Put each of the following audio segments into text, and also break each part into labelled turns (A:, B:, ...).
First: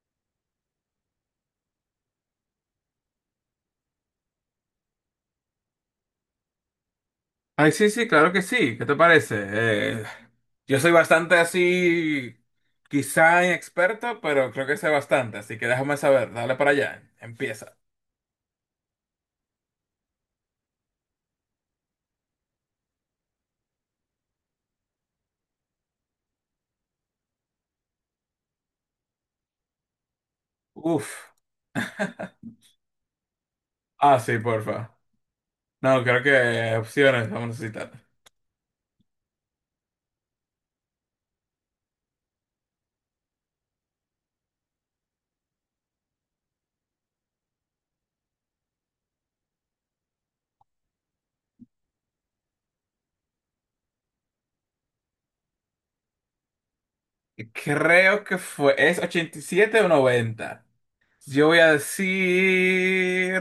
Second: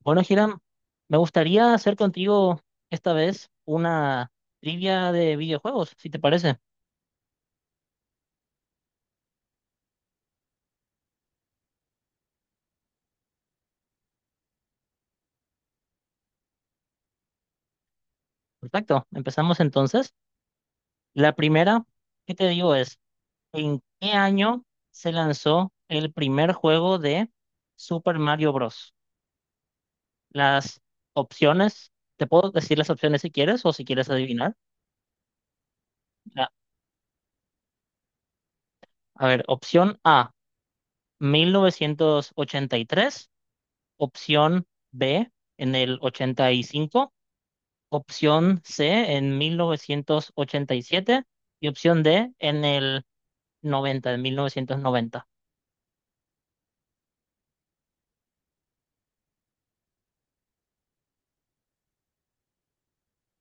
A: Bueno, Hiram, me gustaría hacer contigo esta vez una trivia de videojuegos, si te parece.
B: Ay, sí, sí, claro que sí. ¿Qué te parece? Yo soy bastante así, quizá inexperto, pero creo que sé bastante, así que déjame saber. Dale para allá. Empieza.
A: Perfecto, empezamos entonces. La primera que te digo es, ¿en qué año se lanzó el primer juego de Super Mario Bros? Las
B: Uf.
A: opciones, te puedo decir las opciones si quieres o si quieres
B: Ah, sí,
A: adivinar.
B: porfa. No, creo
A: La-
B: que opciones vamos a necesitar.
A: a ver, opción A, 1983. Opción B, en el 85. Opción C en mil novecientos ochenta y siete y opción D en el noventa, en mil novecientos noventa.
B: Creo que fue. ¿Es 87 o 90? Yo voy a decir,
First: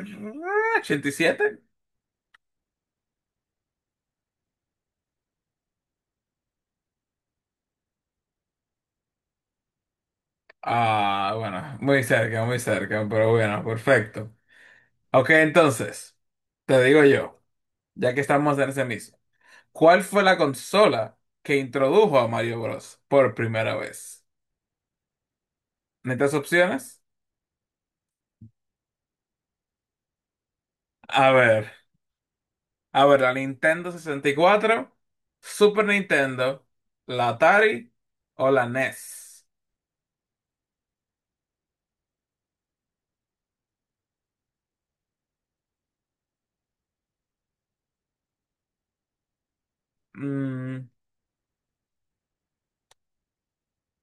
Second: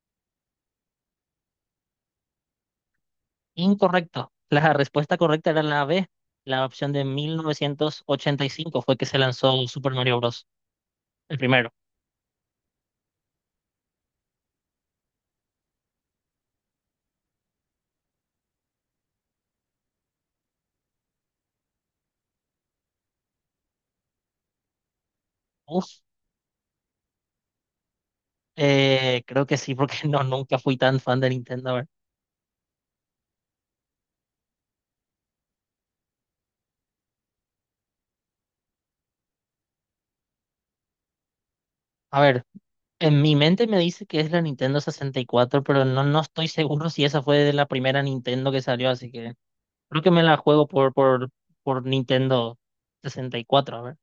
B: 87.
A: Incorrecto. La respuesta correcta era la B. La opción de 1985 fue que se lanzó Super Mario Bros.
B: Ah,
A: El primero.
B: bueno, muy cerca, pero bueno, perfecto. Ok, entonces, te digo yo, ya que estamos en ese mismo. ¿Cuál fue la consola que introdujo a Mario Bros. Por primera vez?
A: Uf,
B: ¿Necesitas opciones?
A: Creo que sí, porque no, nunca fui tan fan de
B: A
A: Nintendo.
B: ver, a ver, la Nintendo 64, Super Nintendo, la Atari o la NES.
A: A ver, en mi mente me dice que es la Nintendo sesenta y cuatro, pero no, no estoy seguro si esa fue de la primera Nintendo que salió, así que creo que me la juego por Nintendo 64, a ver.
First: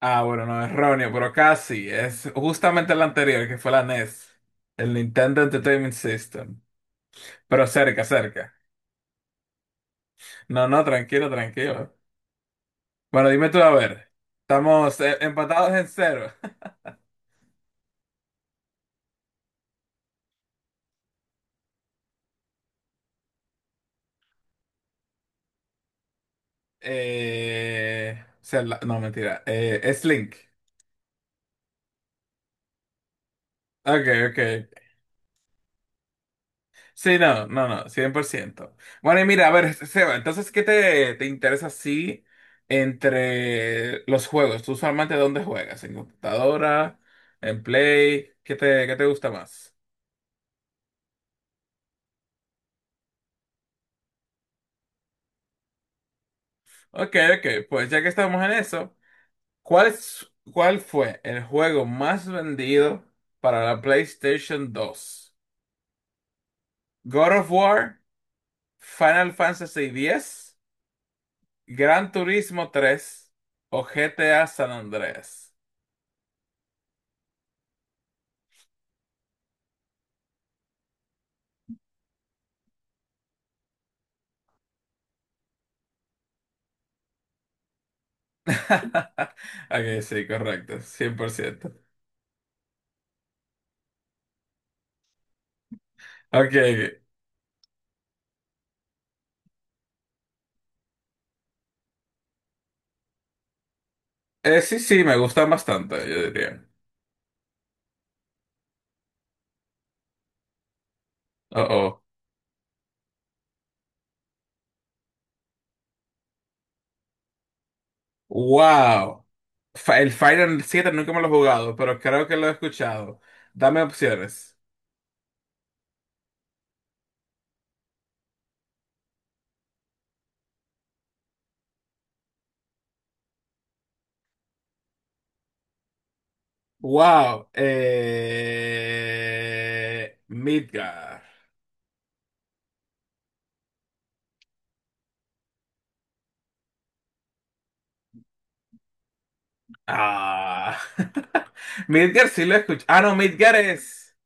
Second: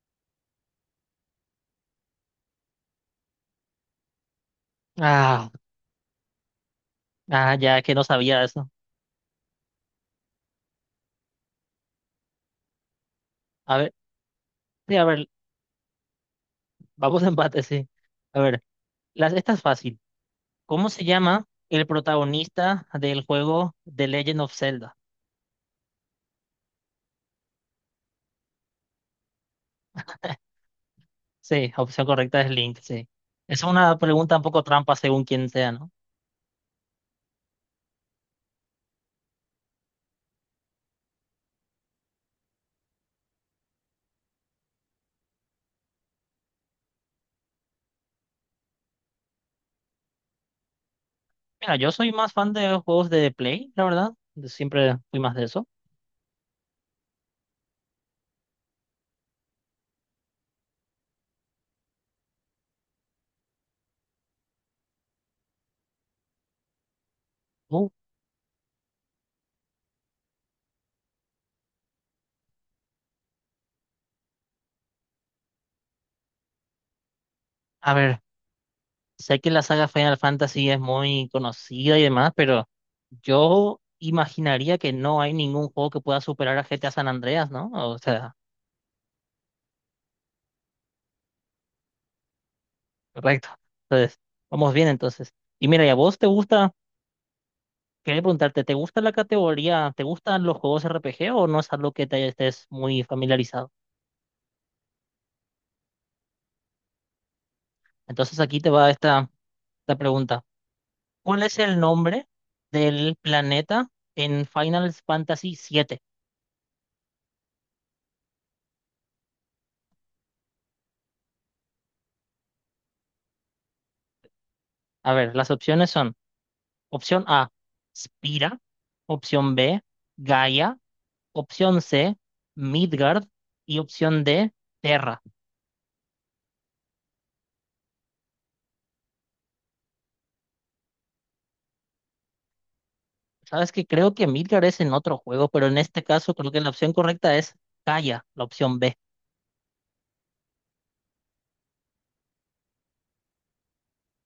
B: Ah, bueno, no, erróneo, pero casi. Es justamente el anterior, que fue la NES, el Nintendo
A: Ah,
B: Entertainment System.
A: ah,
B: Pero
A: ya que
B: cerca,
A: no sabía
B: cerca.
A: eso.
B: No, no, tranquilo, tranquilo. Bueno, dime tú, a
A: A ver,
B: ver.
A: sí,
B: Estamos
A: a ver,
B: empatados en cero.
A: vamos a empate, sí. A ver, esta es fácil. ¿Cómo se llama el protagonista del juego The Legend of Zelda?
B: O no, mentira. Es Link.
A: Sí, opción correcta es Link, sí. Es una
B: Ok,
A: pregunta
B: ok.
A: un poco trampa según quien sea, ¿no?
B: Sí, no, no, no, 100%. Bueno, y mira, a ver, Seba, entonces, ¿qué te interesa así entre los juegos? ¿Tú usualmente dónde juegas? ¿En computadora? ¿En Play? ¿Qué te gusta más?
A: Mira, yo soy más fan de juegos de Play, la verdad. Siempre fui más de eso.
B: Ok, ok, pues ya que estamos en eso, ¿cuál fue el juego más vendido para la PlayStation dos? ¿God of
A: Uh,
B: War, Final Fantasy X, Gran Turismo tres o GTA San Andreas?
A: a ver. Sé que la saga Final Fantasy es muy conocida y demás, pero yo imaginaría que no hay ningún juego que pueda superar a GTA San Andreas, ¿no? O sea,
B: Ok, sí, correcto, 100%.
A: correcto. Entonces, vamos bien entonces. Y mira, ¿y a vos te
B: Ok,
A: gusta? Quería preguntarte, ¿te gusta la categoría? ¿Te gustan los juegos RPG o no es algo que te estés muy familiarizado?
B: sí, sí, me gustan bastante, yo diría.
A: Entonces aquí te va esta pregunta. ¿Cuál es
B: Oh,
A: el
B: oh.
A: nombre del planeta en Final Fantasy siete?
B: Wow. El Final 7 nunca me lo he jugado, pero creo que lo he escuchado. Dame opciones.
A: A ver, las opciones son: opción A, Spira. Opción B, Gaia. Opción C, Midgard. Y opción D, Terra.
B: Wow. Midgar.
A: Sabes que creo que Midgard es en otro juego, pero en este caso creo que la opción correcta es Gaia, la opción B.
B: Ah. Midgar sí lo he escuchado. Ah, no, Midgar es.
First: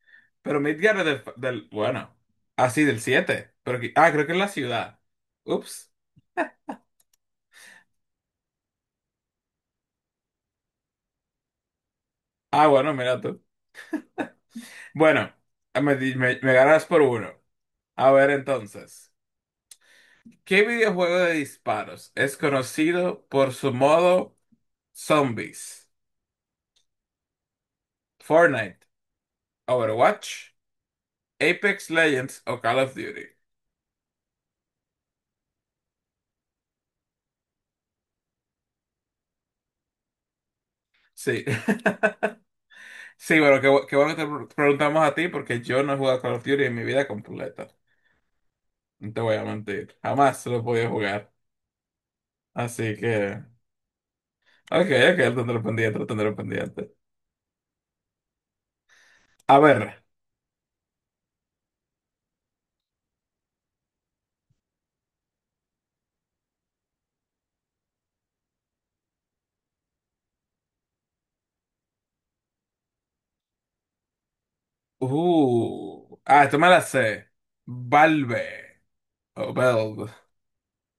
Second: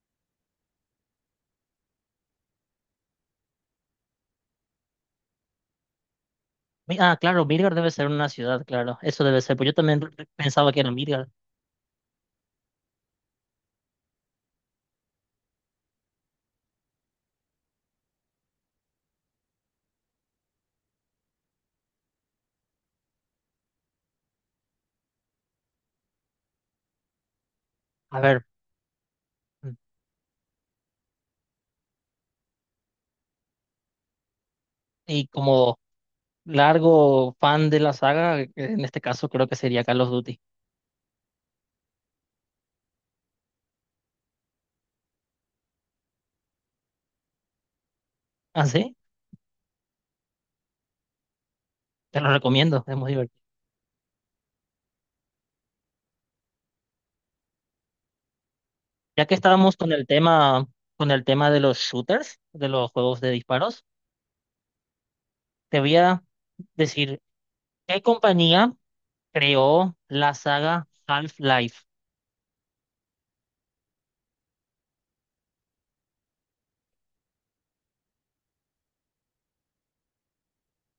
B: Pero Midgar es del-. Bueno. Ah, sí, del siete. Pero, creo que es la ciudad. Ups.
A: Ah, claro, Midgard debe ser una ciudad, claro, eso debe ser, pues yo también pensaba que era Midgard.
B: Ah, bueno, mira tú. Bueno, me ganas por uno. A ver entonces, ¿qué videojuego de disparos es conocido por su modo zombies?
A: A ver,
B: ¿Fortnite,
A: mm,
B: Overwatch, Apex Legends o Call of Duty?
A: y como largo fan de la saga, en este caso creo que sería Call of Duty.
B: Sí. Sí, bueno, qué bueno que te preguntamos a ti porque yo no he jugado Call of Duty en mi vida completa.
A: Ah, sí,
B: No te voy a mentir. Jamás lo he podido jugar.
A: te lo recomiendo, es
B: Así
A: muy divertido.
B: que. Ok, ok, lo tendré pendiente, lo tendré pendiente.
A: Ya que
B: A
A: estábamos
B: ver.
A: con el tema de los shooters, de los juegos de disparos, te voy a decir, ¿qué compañía creó la saga Half-Life?
B: Ah, esto me la sé. Valve. O Valve.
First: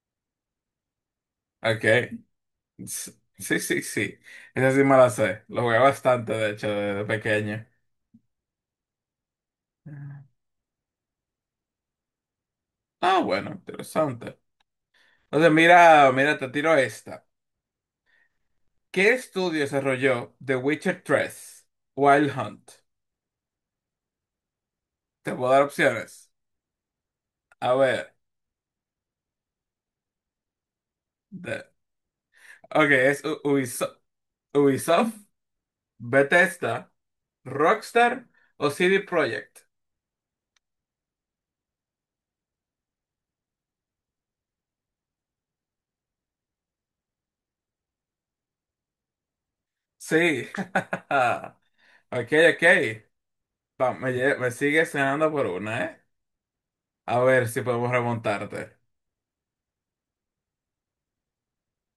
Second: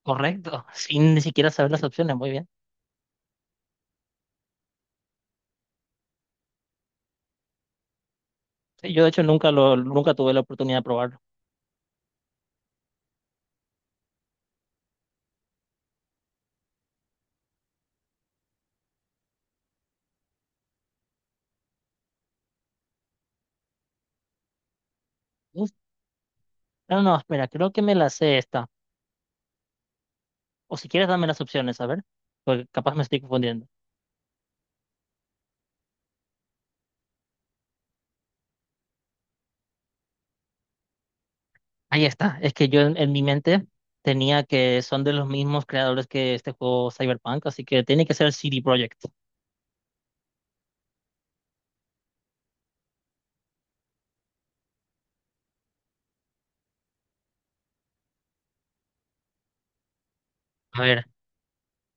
A: Correcto, sin ni siquiera saber las
B: Ok.
A: opciones, muy bien.
B: S- Sí, sí, sí. Esa sí me la sé. Lo jugué bastante, de hecho, desde pequeño.
A: Sí, yo de hecho nunca tuve la oportunidad de probarlo.
B: Ah, bueno, interesante. Entonces, mira, mira, te tiro esta. ¿Qué estudio desarrolló The Witcher tres Wild Hunt? Te puedo dar
A: Uf,
B: opciones.
A: no, no, espera, creo
B: A
A: que me la
B: ver.
A: sé esta. O si quieres dame las
B: de-
A: opciones, a ver, porque
B: Ok,
A: capaz me estoy
B: es
A: confundiendo.
B: Ubisoft, Bethesda, Rockstar o CD Projekt.
A: Ahí está, es que yo en mi mente tenía que son de los mismos creadores que este juego Cyberpunk, así que tiene que ser CD Projekt.
B: Sí. Ok, ok. Va, me sigue cenando por una, ¿eh? A ver si podemos remontarte.
A: A ver,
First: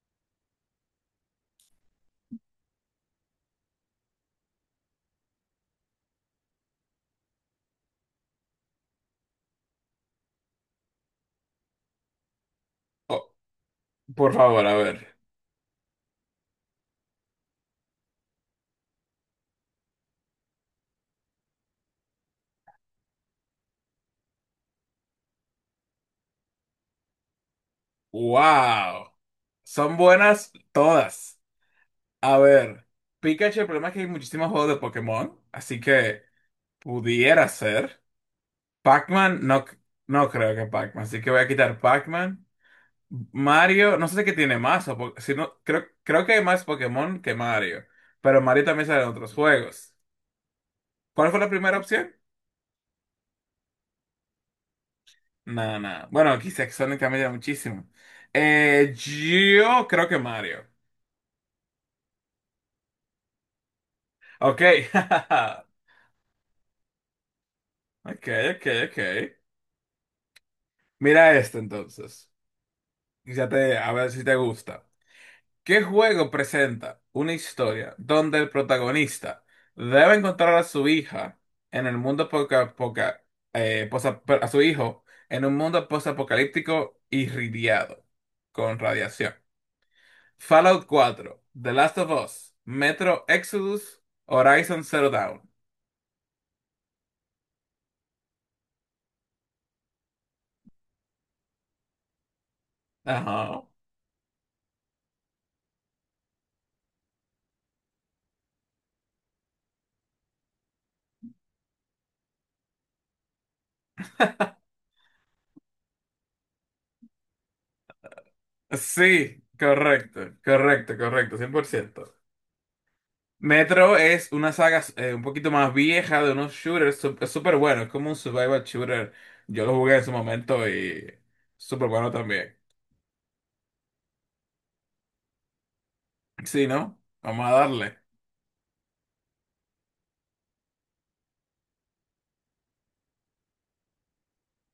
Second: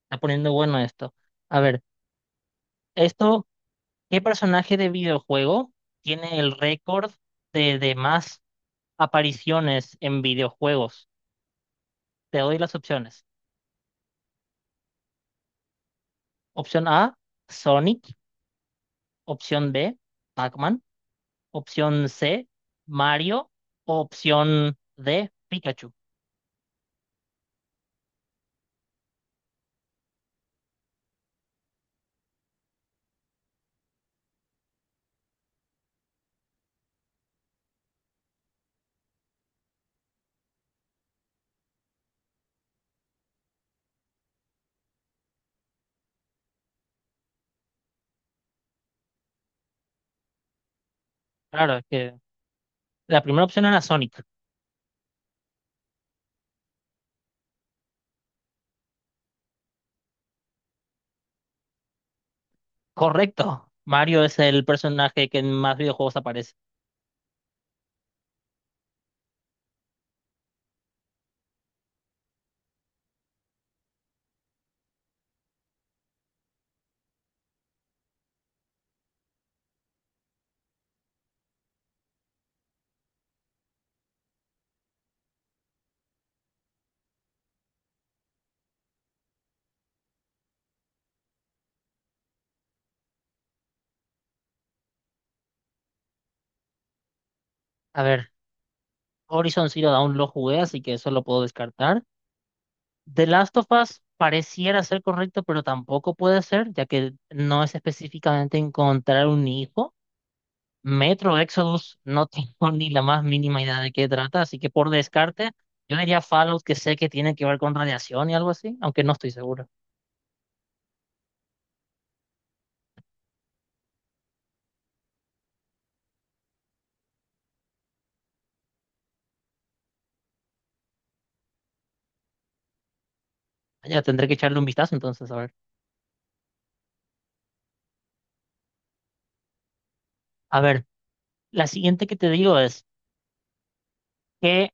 A: está poniendo bueno esto. A ver, esto, ¿qué personaje de videojuego tiene el récord de más apariciones en videojuegos? Te doy las opciones.
B: Oh, por favor, a ver.
A: Opción A, Sonic. Opción B, Pac-Man. Opción C, Mario. Opción D, Pikachu.
B: ¡Wow! Son buenas todas. A ver. Pikachu, el problema es que hay muchísimos juegos de Pokémon, así que pudiera ser. Pac-Man, no, no creo que Pac-Man, así que voy a quitar Pac-Man. Mario, no sé qué tiene más, si no, creo que hay más Pokémon que Mario, pero Mario también sale en otros juegos. ¿Cuál fue la
A: Claro,
B: primera
A: es
B: opción?
A: que la primera opción era Sonic.
B: Nada, nada. Bueno, quizás Sonic también era muchísimo. Yo creo que Mario.
A: Correcto. Mario es
B: Ok.
A: el personaje que en más videojuegos aparece.
B: Ok, ok, ok. Mira esto entonces. Ya te, a ver si te gusta. ¿Qué juego presenta una historia donde el protagonista debe encontrar a su hija en el mundo a su hijo en un mundo postapocalíptico irradiado con radiación? ¿Fallout cuatro, The Last of Us, Metro Exodus, Horizon Zero Dawn?
A: A ver, Horizon Zero Dawn lo jugué, así que eso lo puedo descartar. The Last
B: Ajá.
A: of Us pareciera ser correcto, pero tampoco puede ser, ya que no es específicamente encontrar un hijo. Metro Exodus no tengo ni la más mínima idea de qué trata, así que por descarte, yo diría Fallout, que sé que tiene que ver con radiación y algo así, aunque no estoy
B: Sí,
A: seguro.
B: correcto, correcto, correcto, 100%. Metro es una saga un poquito más vieja de unos shooters, es súper bueno, es como un survival shooter. Yo lo jugué en su momento y súper bueno también.
A: Ya tendré que echarle un vistazo entonces, a ver.
B: Sí, ¿no? Vamos a darle.
A: A ver, la siguiente que te digo es, ¿qué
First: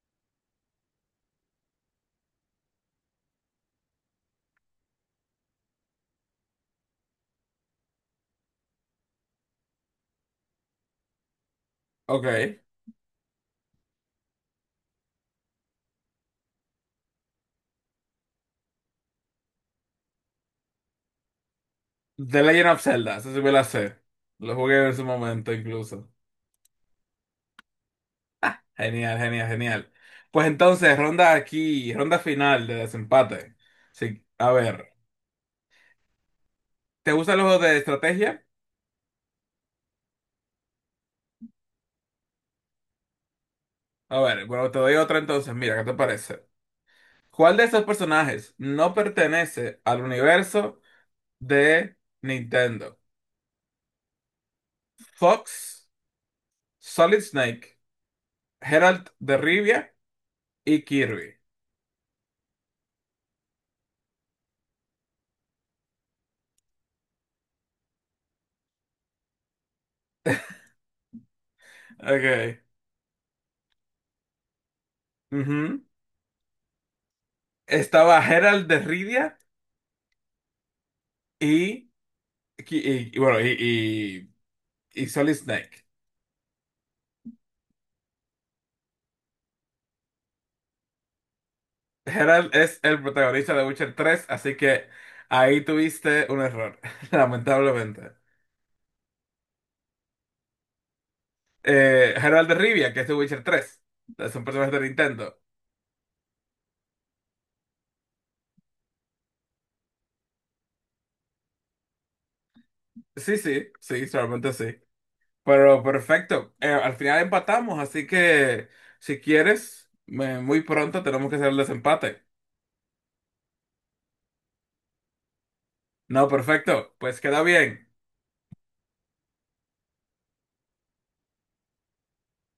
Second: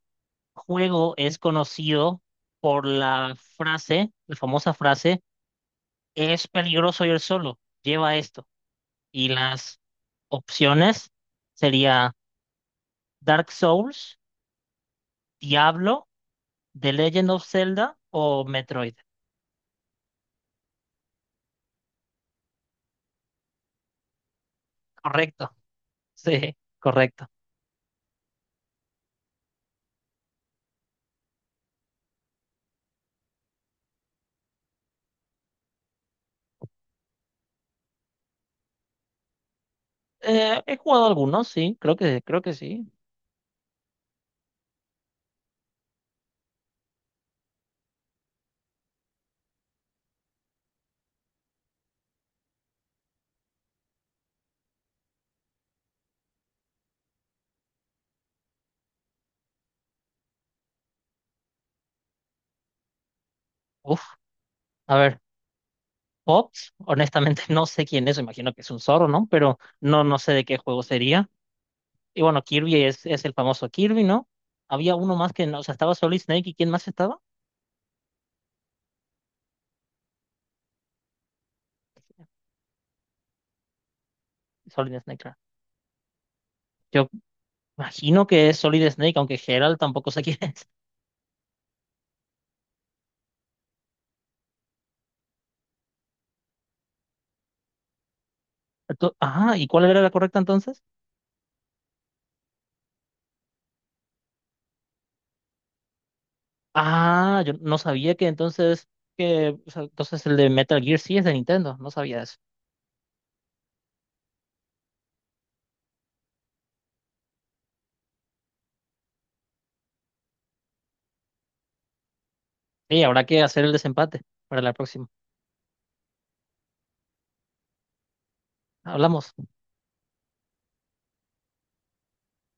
A: juego es conocido por la frase, la famosa frase, es peligroso ir solo, lleva esto? Y las opciones sería
B: Ok.
A: Dark Souls, Diablo, The Legend of Zelda o Metroid.
B: The Legend of Zelda, eso sí me la sé. Lo jugué en su
A: Correcto,
B: momento incluso.
A: sí, correcto.
B: Genial, genial, genial. Pues entonces, ronda aquí, ronda final de desempate. Sí, a ver, ¿te gustan los juegos de estrategia?
A: He jugado algunos, sí, creo que sí.
B: A ver, bueno, te doy otra entonces, mira, ¿qué te parece? ¿Cuál de estos personajes no pertenece al universo de Nintendo? Fox, Solid Snake, Geralt de Rivia y Kirby.
A: Uf, a ver, Pop, honestamente no sé quién es, imagino que es un zorro, ¿no? Pero no, no sé de qué juego sería. Y bueno,
B: Ok.
A: Kirby es el famoso Kirby, ¿no? Había uno más que no, o sea,
B: Ujú.
A: estaba Solid Snake y ¿quién más estaba?
B: Estaba Geralt de Rivia y, y, bueno, y,
A: Solid
B: y y
A: Snake,
B: Solid
A: claro.
B: Snake.
A: Yo imagino que es Solid Snake, aunque Geralt tampoco sé quién es.
B: Geralt es el protagonista de Witcher 3, así que ahí tuviste un error, lamentablemente.
A: Ajá, ¿y cuál era la correcta entonces?
B: Geralt de Rivia, que es de Witcher 3, es un personaje de Nintendo.
A: Ah, yo no sabía que entonces, que, o sea, entonces el de Metal Gear sí es de Nintendo, no sabía eso.
B: Sí, sí, sí, solamente sí. Pero perfecto, al final empatamos, así que si quieres, muy pronto tenemos que hacer el desempate.
A: Sí, habrá que hacer el desempate para la próxima.
B: No, perfecto, pues queda bien.
A: Hablamos.